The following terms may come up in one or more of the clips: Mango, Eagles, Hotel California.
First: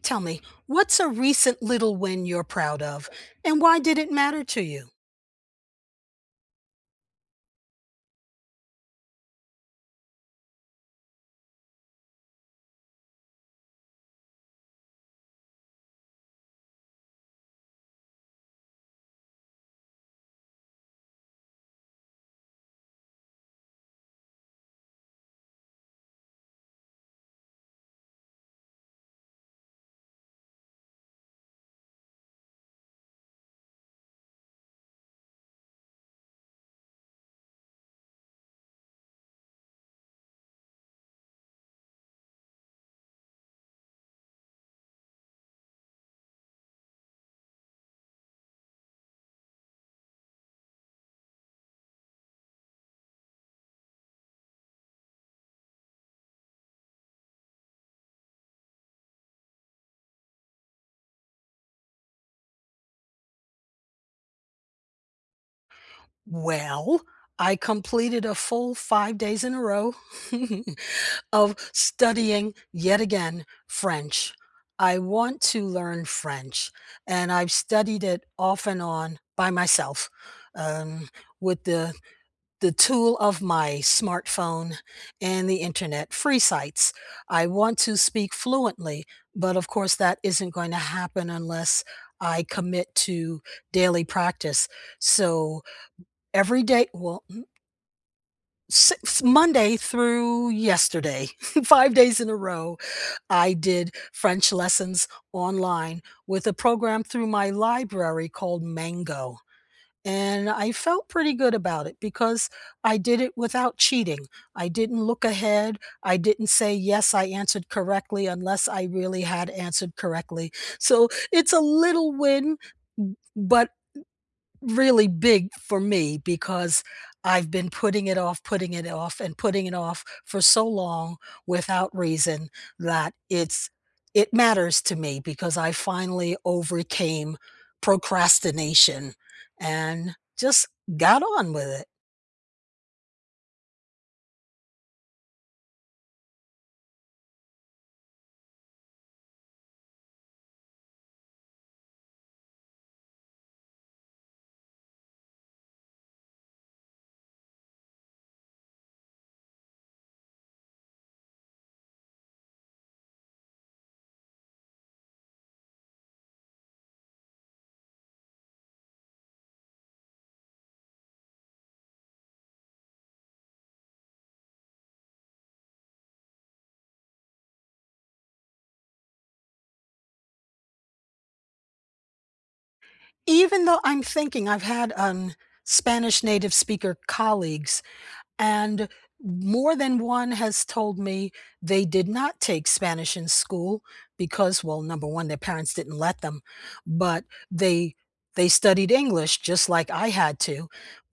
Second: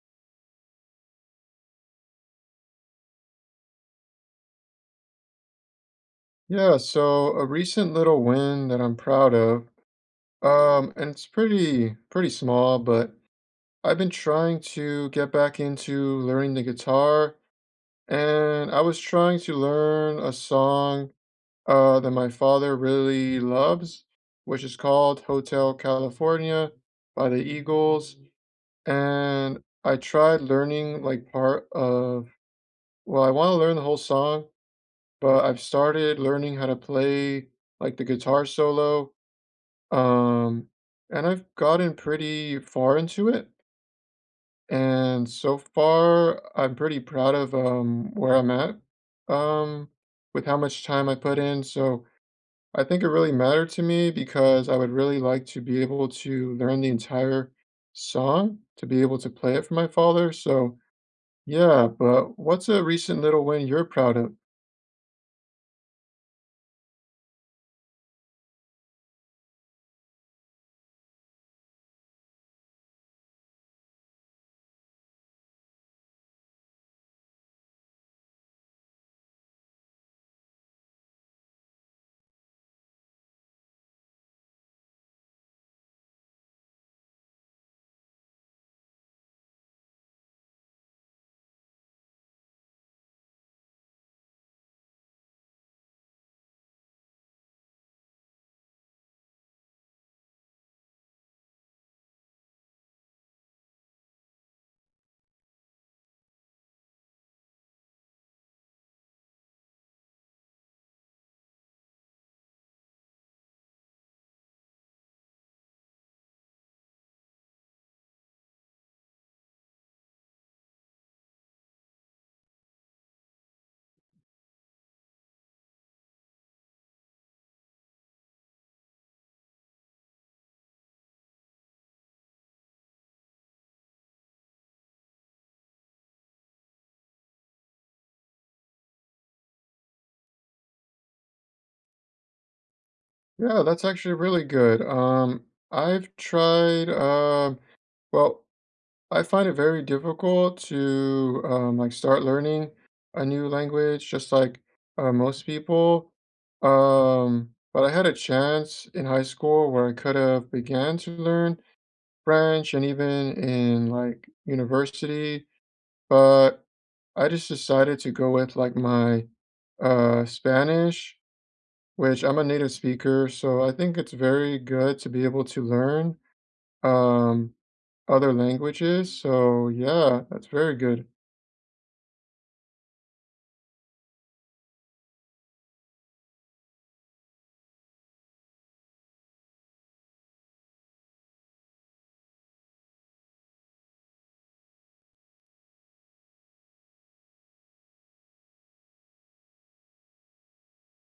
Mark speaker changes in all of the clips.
Speaker 1: Tell me, what's a recent little win you're proud of, and why did it matter to you?
Speaker 2: Yeah, so a recent little win that I'm proud of, and it's pretty small, but I've been trying to get back into learning the guitar, and I was trying to learn a song that my father really loves, which is called Hotel California by the Eagles. And I tried learning like part of, well, I want to learn the whole song, but I've started learning how to play like the guitar solo. Um, and I've gotten pretty far into it, and so far, I'm pretty proud of, where I'm at, um, with how much time I put in, so I think it really mattered to me because I would really like to be able to learn the entire song to be able to play it for my father, so yeah, but what's a recent little win you're proud of?
Speaker 1: Well, I completed a full 5 days in a row of studying yet again French. I want to learn French, and I've studied it off and on by myself um, with the tool of my smartphone and the internet, free sites. I want to speak fluently, but of course, that isn't going to happen unless I commit to daily practice. So every day, well, six, Monday through yesterday, 5 days in a row, I did French lessons online with a program through my library called Mango. And I felt pretty good about it because I did it without cheating. I didn't look ahead. I didn't say, yes, I answered correctly unless I really had answered correctly. So it's a little win, but really big for me because I've been putting it off, and putting it off for so long without reason that it's It matters to me because I finally overcame procrastination and just got on with it.
Speaker 2: Yeah, that's actually really good, I've tried, well, I find it very difficult to like start learning a new language, just like most people. But I had a chance in high school where I could have began to learn French and even in like university, but I just decided to go with like my Spanish, which I'm a native speaker, so I think it's very good to be able to learn um, other languages. So yeah, that's very good.
Speaker 1: Even though I'm thinking, I've had Spanish native speaker colleagues, and more than one has told me they did not take Spanish in school because, well, number one, their parents didn't let them, but they they studied English just like I had to.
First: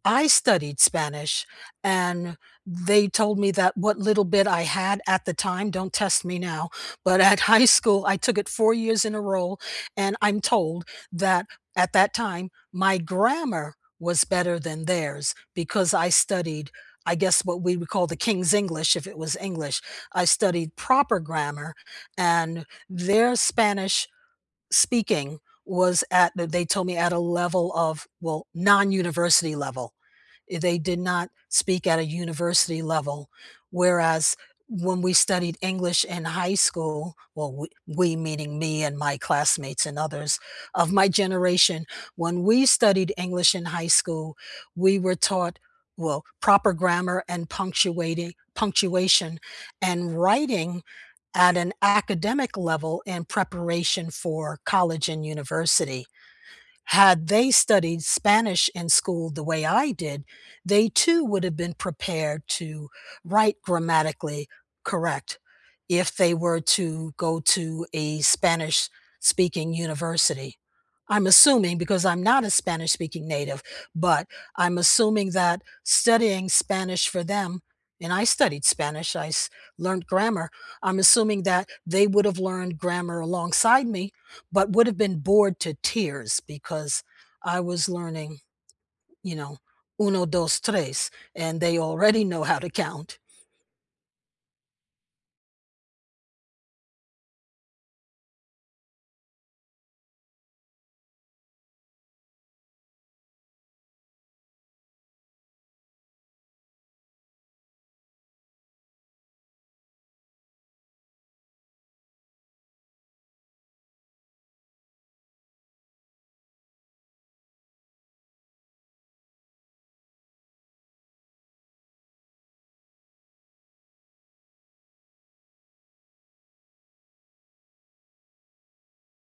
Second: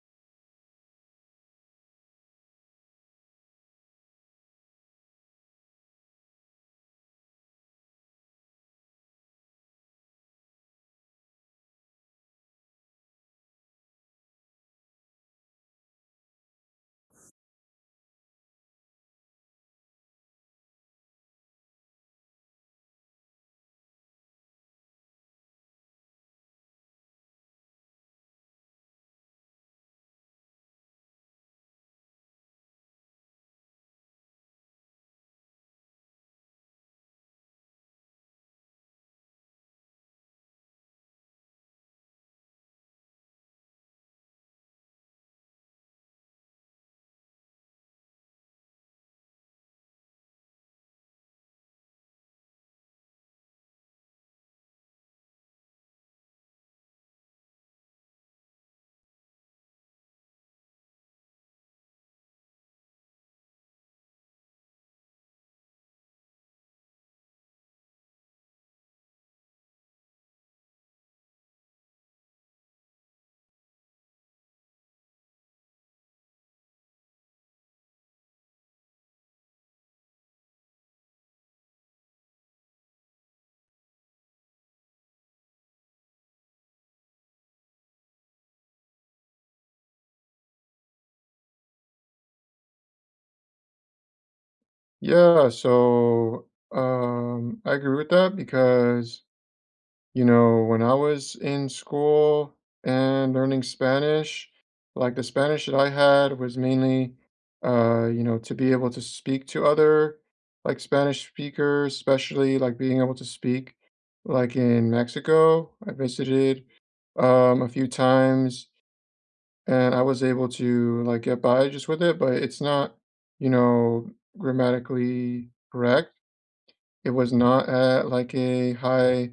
Speaker 1: I studied Spanish, and they told me that what little bit I had at the time, don't test me now, but at high school, I took it 4 years in a row. And I'm told that at that time, my grammar was better than theirs because I studied, I guess, what we would call the King's English, if it was English. I studied proper grammar, and their Spanish speaking was at, they told me, at a level of, well, non-university level. They did not speak at a university level, whereas when we studied English in high school, well, we meaning me and my classmates and others of my generation, when we studied English in high school, we were taught well proper grammar and punctuating punctuation and writing at an academic level in preparation for college and university. Had they studied Spanish in school the way I did, they too would have been prepared to write grammatically correct if they were to go to a Spanish speaking university. I'm assuming, because I'm not a Spanish speaking native, but I'm assuming that studying Spanish for them, and I studied Spanish, learned grammar. I'm assuming that they would have learned grammar alongside me but would have been bored to tears because I was learning, you know, uno, dos, tres, and they already know how to count.
Speaker 2: Yeah, so I agree with that because, you know, when I was in school and learning Spanish, like the Spanish that I had was mainly, you know, to be able to speak to other like Spanish speakers, especially like being able to speak like in Mexico. I visited a few times and I was able to like get by just with it, but it's not, you know, grammatically correct, it was not at like a high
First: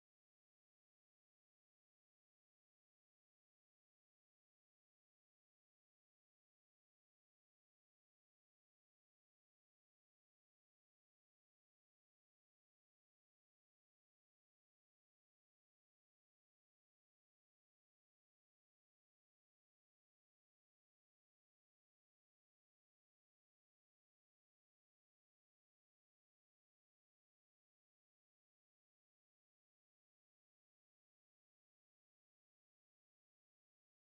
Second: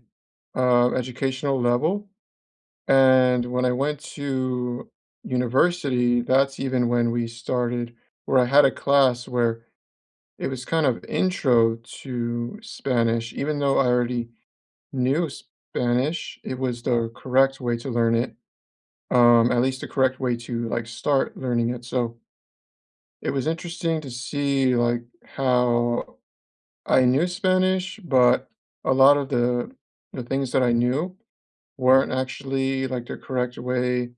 Speaker 2: educational level. And when I went to university, that's even when we started, where I had a class where it was kind of intro to Spanish. Even though I already knew Spanish, it was the correct way to learn it, at least the correct way to like start learning it. So it was interesting to see like how I knew Spanish, but a lot of the things that I knew weren't actually like the correct way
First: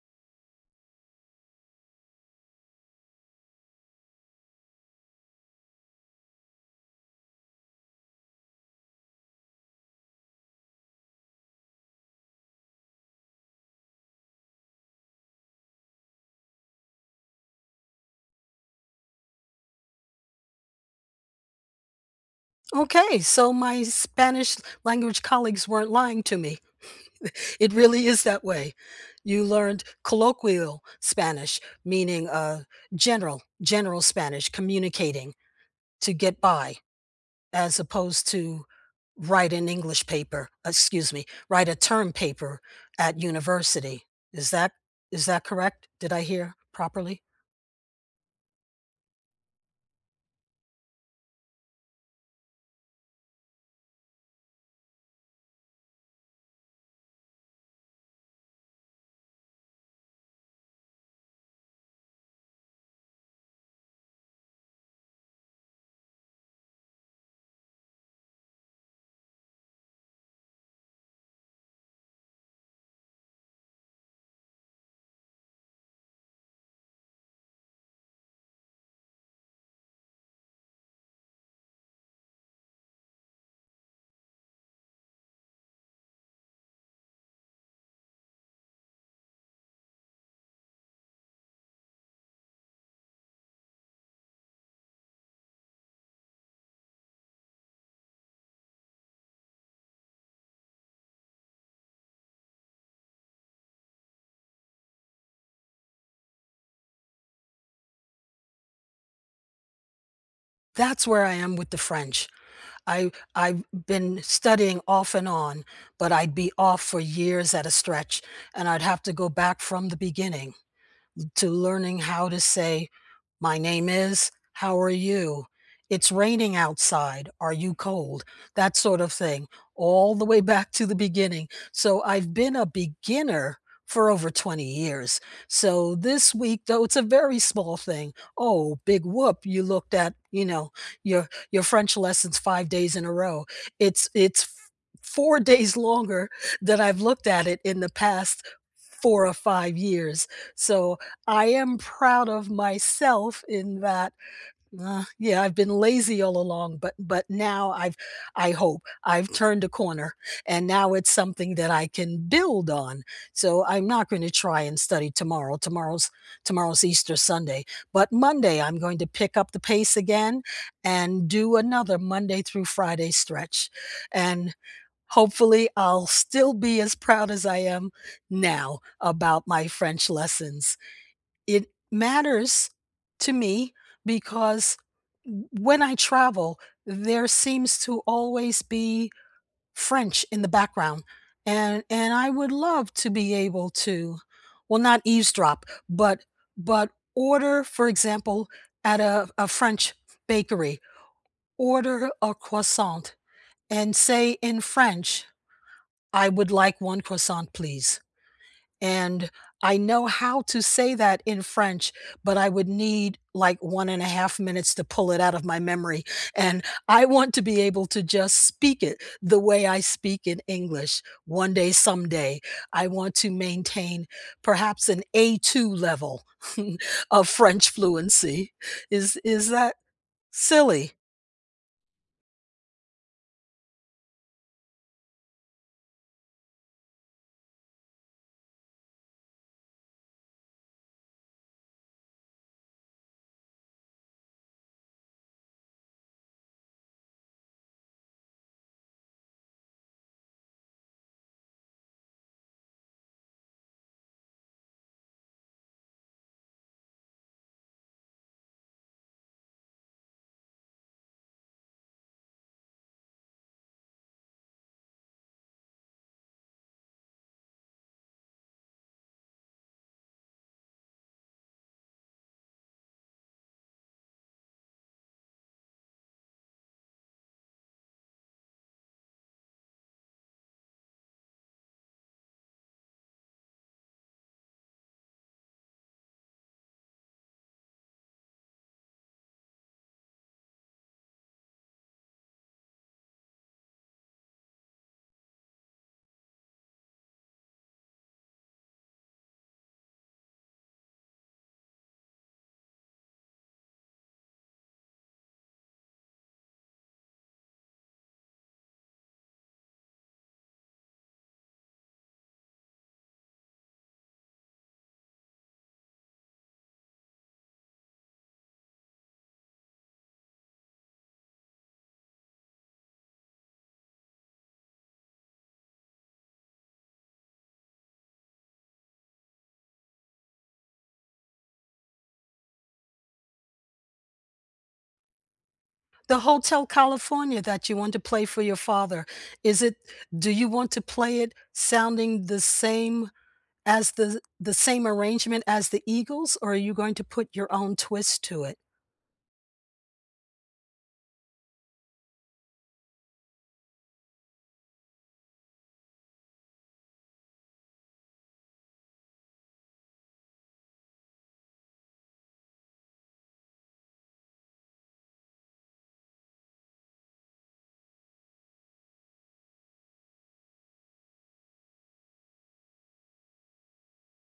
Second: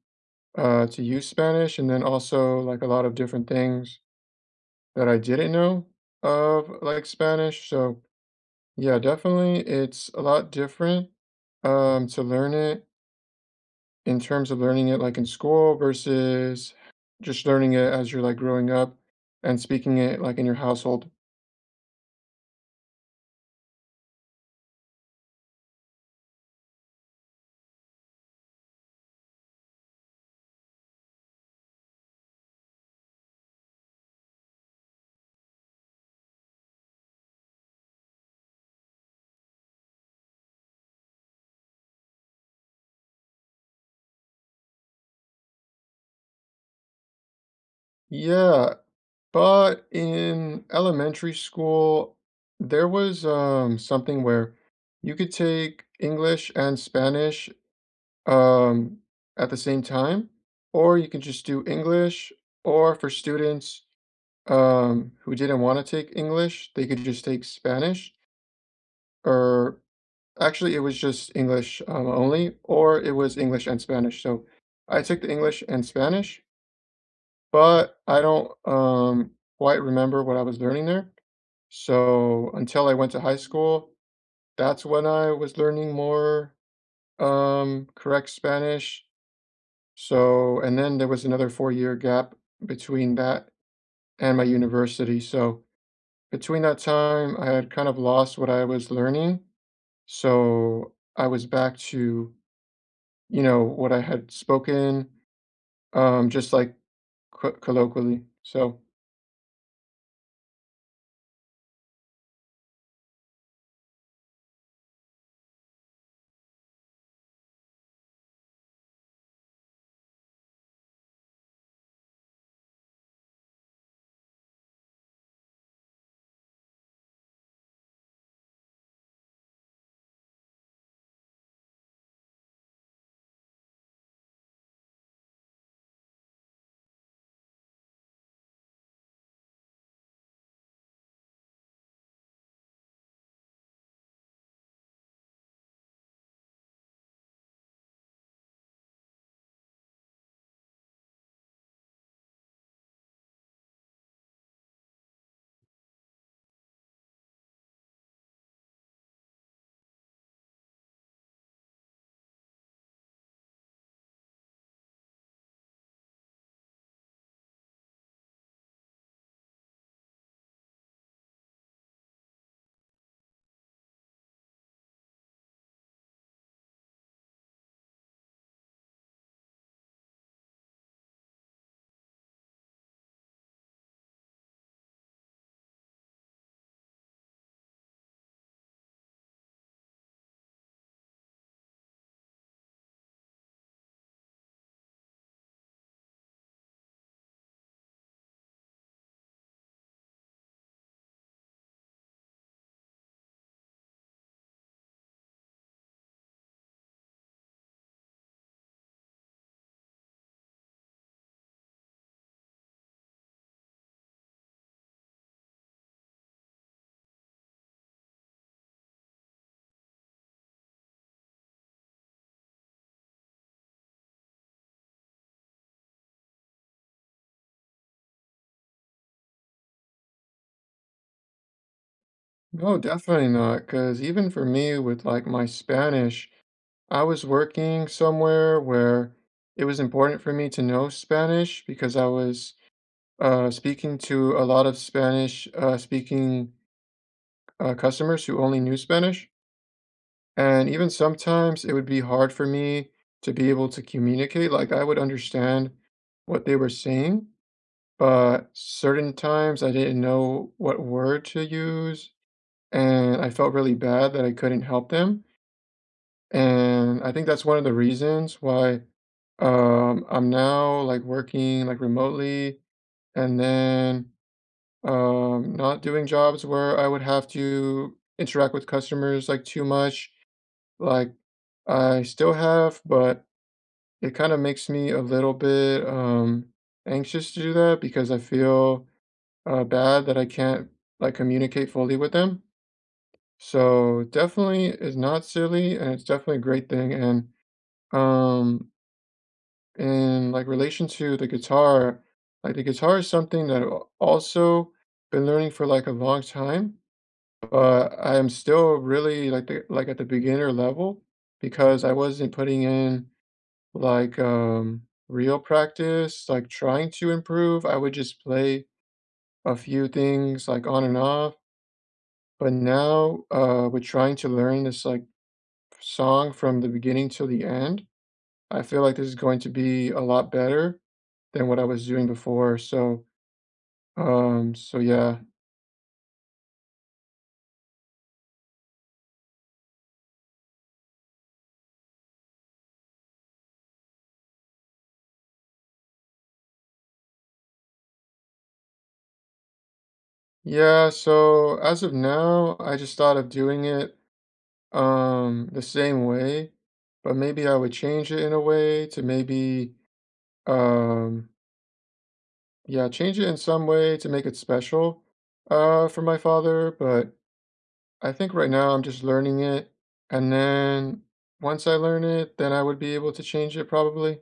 Speaker 2: to use Spanish, and then also like a lot of different things that I didn't know of like Spanish. So yeah, definitely it's a lot different to learn it in terms of learning it like in school versus just learning it as you're like growing up and speaking it like in your household.
Speaker 1: Okay, so my Spanish language colleagues weren't lying to me. It really is that way. You learned colloquial Spanish, meaning general, general Spanish, communicating to get by, as opposed to write an English paper, excuse me, write a term paper at university. Is that is that correct? Did I hear properly?
Speaker 2: Yeah, but in elementary school, there was something where you could take English and Spanish um, at the same time, or you can just do English, or for students who didn't want to take English, they could just take Spanish, or actually, it was just English only, or it was English and Spanish. So I took the English and Spanish, but I don't quite remember what I was learning there. So until I went to high school, that's when I was learning more correct Spanish. So, and then there was another 4 year gap between that and my university. So, between that time, I had kind of lost what I was learning. So, I was back to, you know, what I had spoken, just like colloquially. So,
Speaker 1: That's where I am with the French. I've been studying off and on, but I'd be off for years at a stretch, and I'd have to go back from the beginning, to learning how to say, "My name is, how are you? It's raining outside. Are you cold?" That sort of thing, all the way back to the beginning. So I've been a beginner for over 20 years. So this week, though it's a very small thing, "Oh, big whoop, you looked at, you know, your French lessons 5 days in a row." It's f 4 days longer than I've looked at it in the past 4 or 5 years. So, I am proud of myself in that, yeah, I've been lazy all along, but now I hope I've turned a corner, and now it's something that I can build on. So, I'm not gonna try and study tomorrow. Tomorrow's Easter Sunday, but Monday, I'm going to pick up the pace again and do another Monday through Friday stretch, and hopefully, I'll still be as proud as I am now about my French lessons. It matters to me because when I travel, there seems to always be French in the background. And I would love to be able to, well, not eavesdrop, but order, for example, at a French bakery, order a croissant and say in French, I would like 1 croissant, please. And I know how to say that in French, but I would need, like, 1.5 minutes to pull it out of my memory, and I want to be able to just speak it the way I speak in English. One day, someday, I want to maintain perhaps an A2 level of French fluency. Is that silly?
Speaker 2: no, definitely not. Because even for me, with like my Spanish, I was working somewhere where it was important for me to know Spanish because I was speaking to a lot of Spanish speaking customers who only knew Spanish. And even sometimes it would be hard for me to be able to communicate. Like I would understand what they were saying, but certain times I didn't know what word to use. And I felt really bad that I couldn't help them. And I think that's one of the reasons why. I'm now like working like remotely and then not doing jobs where I would have to interact with customers like too much. Like I still have, but it kind of makes me a little bit anxious to do that because I feel bad that I can't like communicate fully with them. So definitely is not silly and it's definitely a great thing and um in like relation to the guitar, like the guitar is something that I've also been learning for like a long time, but I am still really like the, like at the beginner level because I wasn't putting in like real practice, like trying to improve. I would just play a few things like on and off, but now with trying to learn this like song from the beginning till the end, I feel like this is going to be a lot better than what I was doing before. So, so yeah.
Speaker 1: The Hotel California that you want to play for your father, is it do you want to play it sounding the same as the same arrangement as the Eagles, or are you going to put your own twist to it?
Speaker 2: Yeah, so as of now, I just thought of doing it the same way, but maybe I would change it in a way to maybe um yeah, change it in some way to make it special for my father, but I think right now I'm just learning it and then once I learn it, then I would be able to change it probably.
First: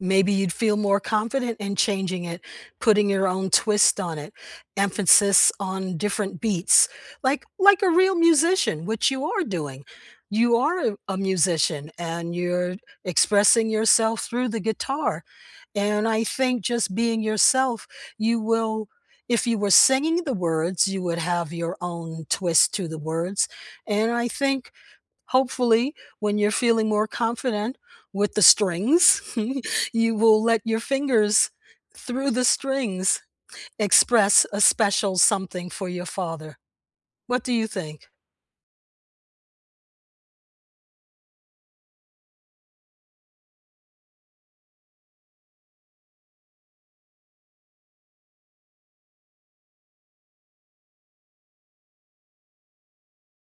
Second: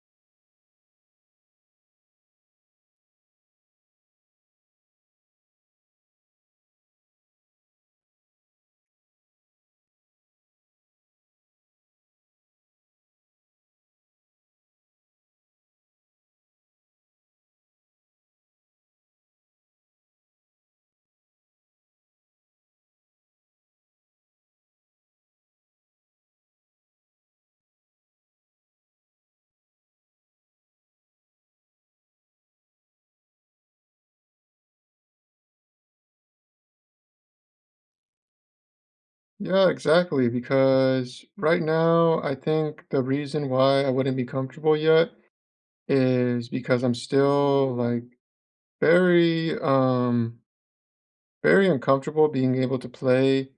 Speaker 1: Maybe you'd feel more confident in changing it, putting your own twist on it, emphasis on different beats, like a real musician, which you are doing. You are a musician, and you're expressing yourself through the guitar. And I think just being yourself, you will if you were singing the words, you would have your own twist to the words. And I think hopefully, when you're feeling more confident with the strings, you will let your fingers through the strings express a special something for your father. What do you think?
Speaker 2: Yeah, exactly. Because right now, I think the reason why I wouldn't be comfortable yet is because I'm still like very, very uncomfortable being able to play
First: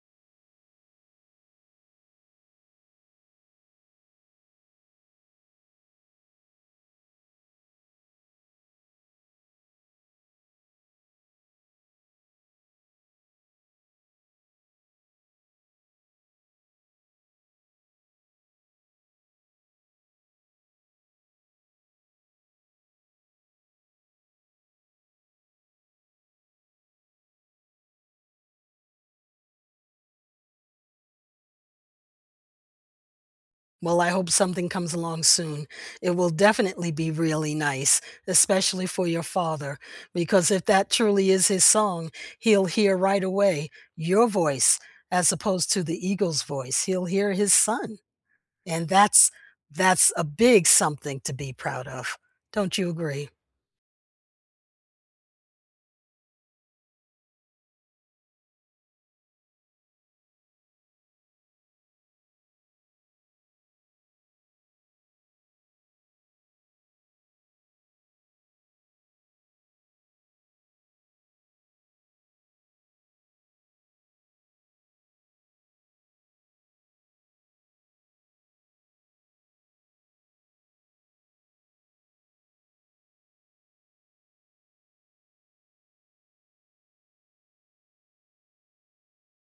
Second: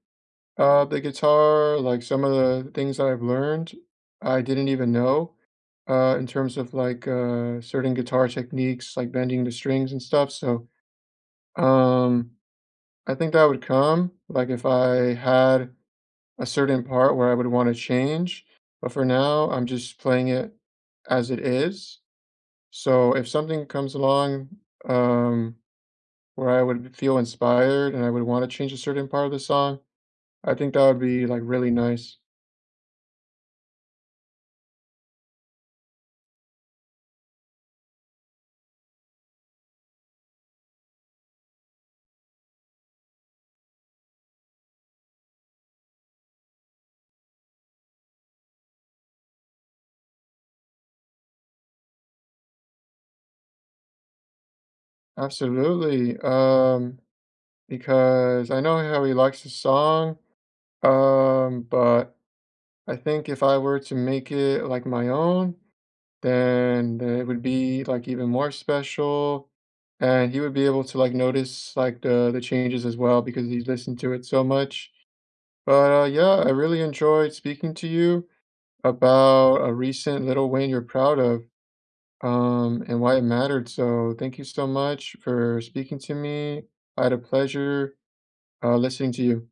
Speaker 2: the guitar. Like some of the things that I've learned, I didn't even know in terms of like certain guitar techniques, like bending the strings and stuff. So, um, I think that would come like if I had a certain part where I would want to change, but for now, I'm just playing it as it is. So if something comes along, um, where I would feel inspired and I would want to change a certain part of the song, I think that would be like really nice.
Speaker 1: Well, I hope something comes along soon. It will definitely be really nice, especially for your father, because if that truly is his song, he'll hear right away your voice as opposed to the eagle's voice. He'll hear his son. And that's a big something to be proud of. Don't you agree?
Speaker 2: Absolutely. Because I know how he likes the song, but I think if I were to make it like my own, then it would be like even more special. And he would be able to like notice like the changes as well because he's listened to it so much. But yeah, I really enjoyed speaking to you about a recent little win you're proud of, and why it mattered. So thank you so much for speaking to me. I had a pleasure listening to you.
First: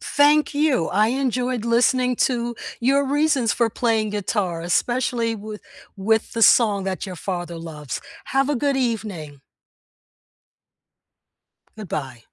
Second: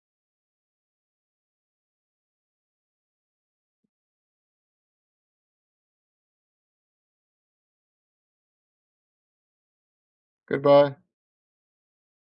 Speaker 1: Thank you. I enjoyed listening to your reasons for playing guitar, especially with the song that your father loves. Have a good evening.
Speaker 2: Goodbye.
Speaker 1: Goodbye.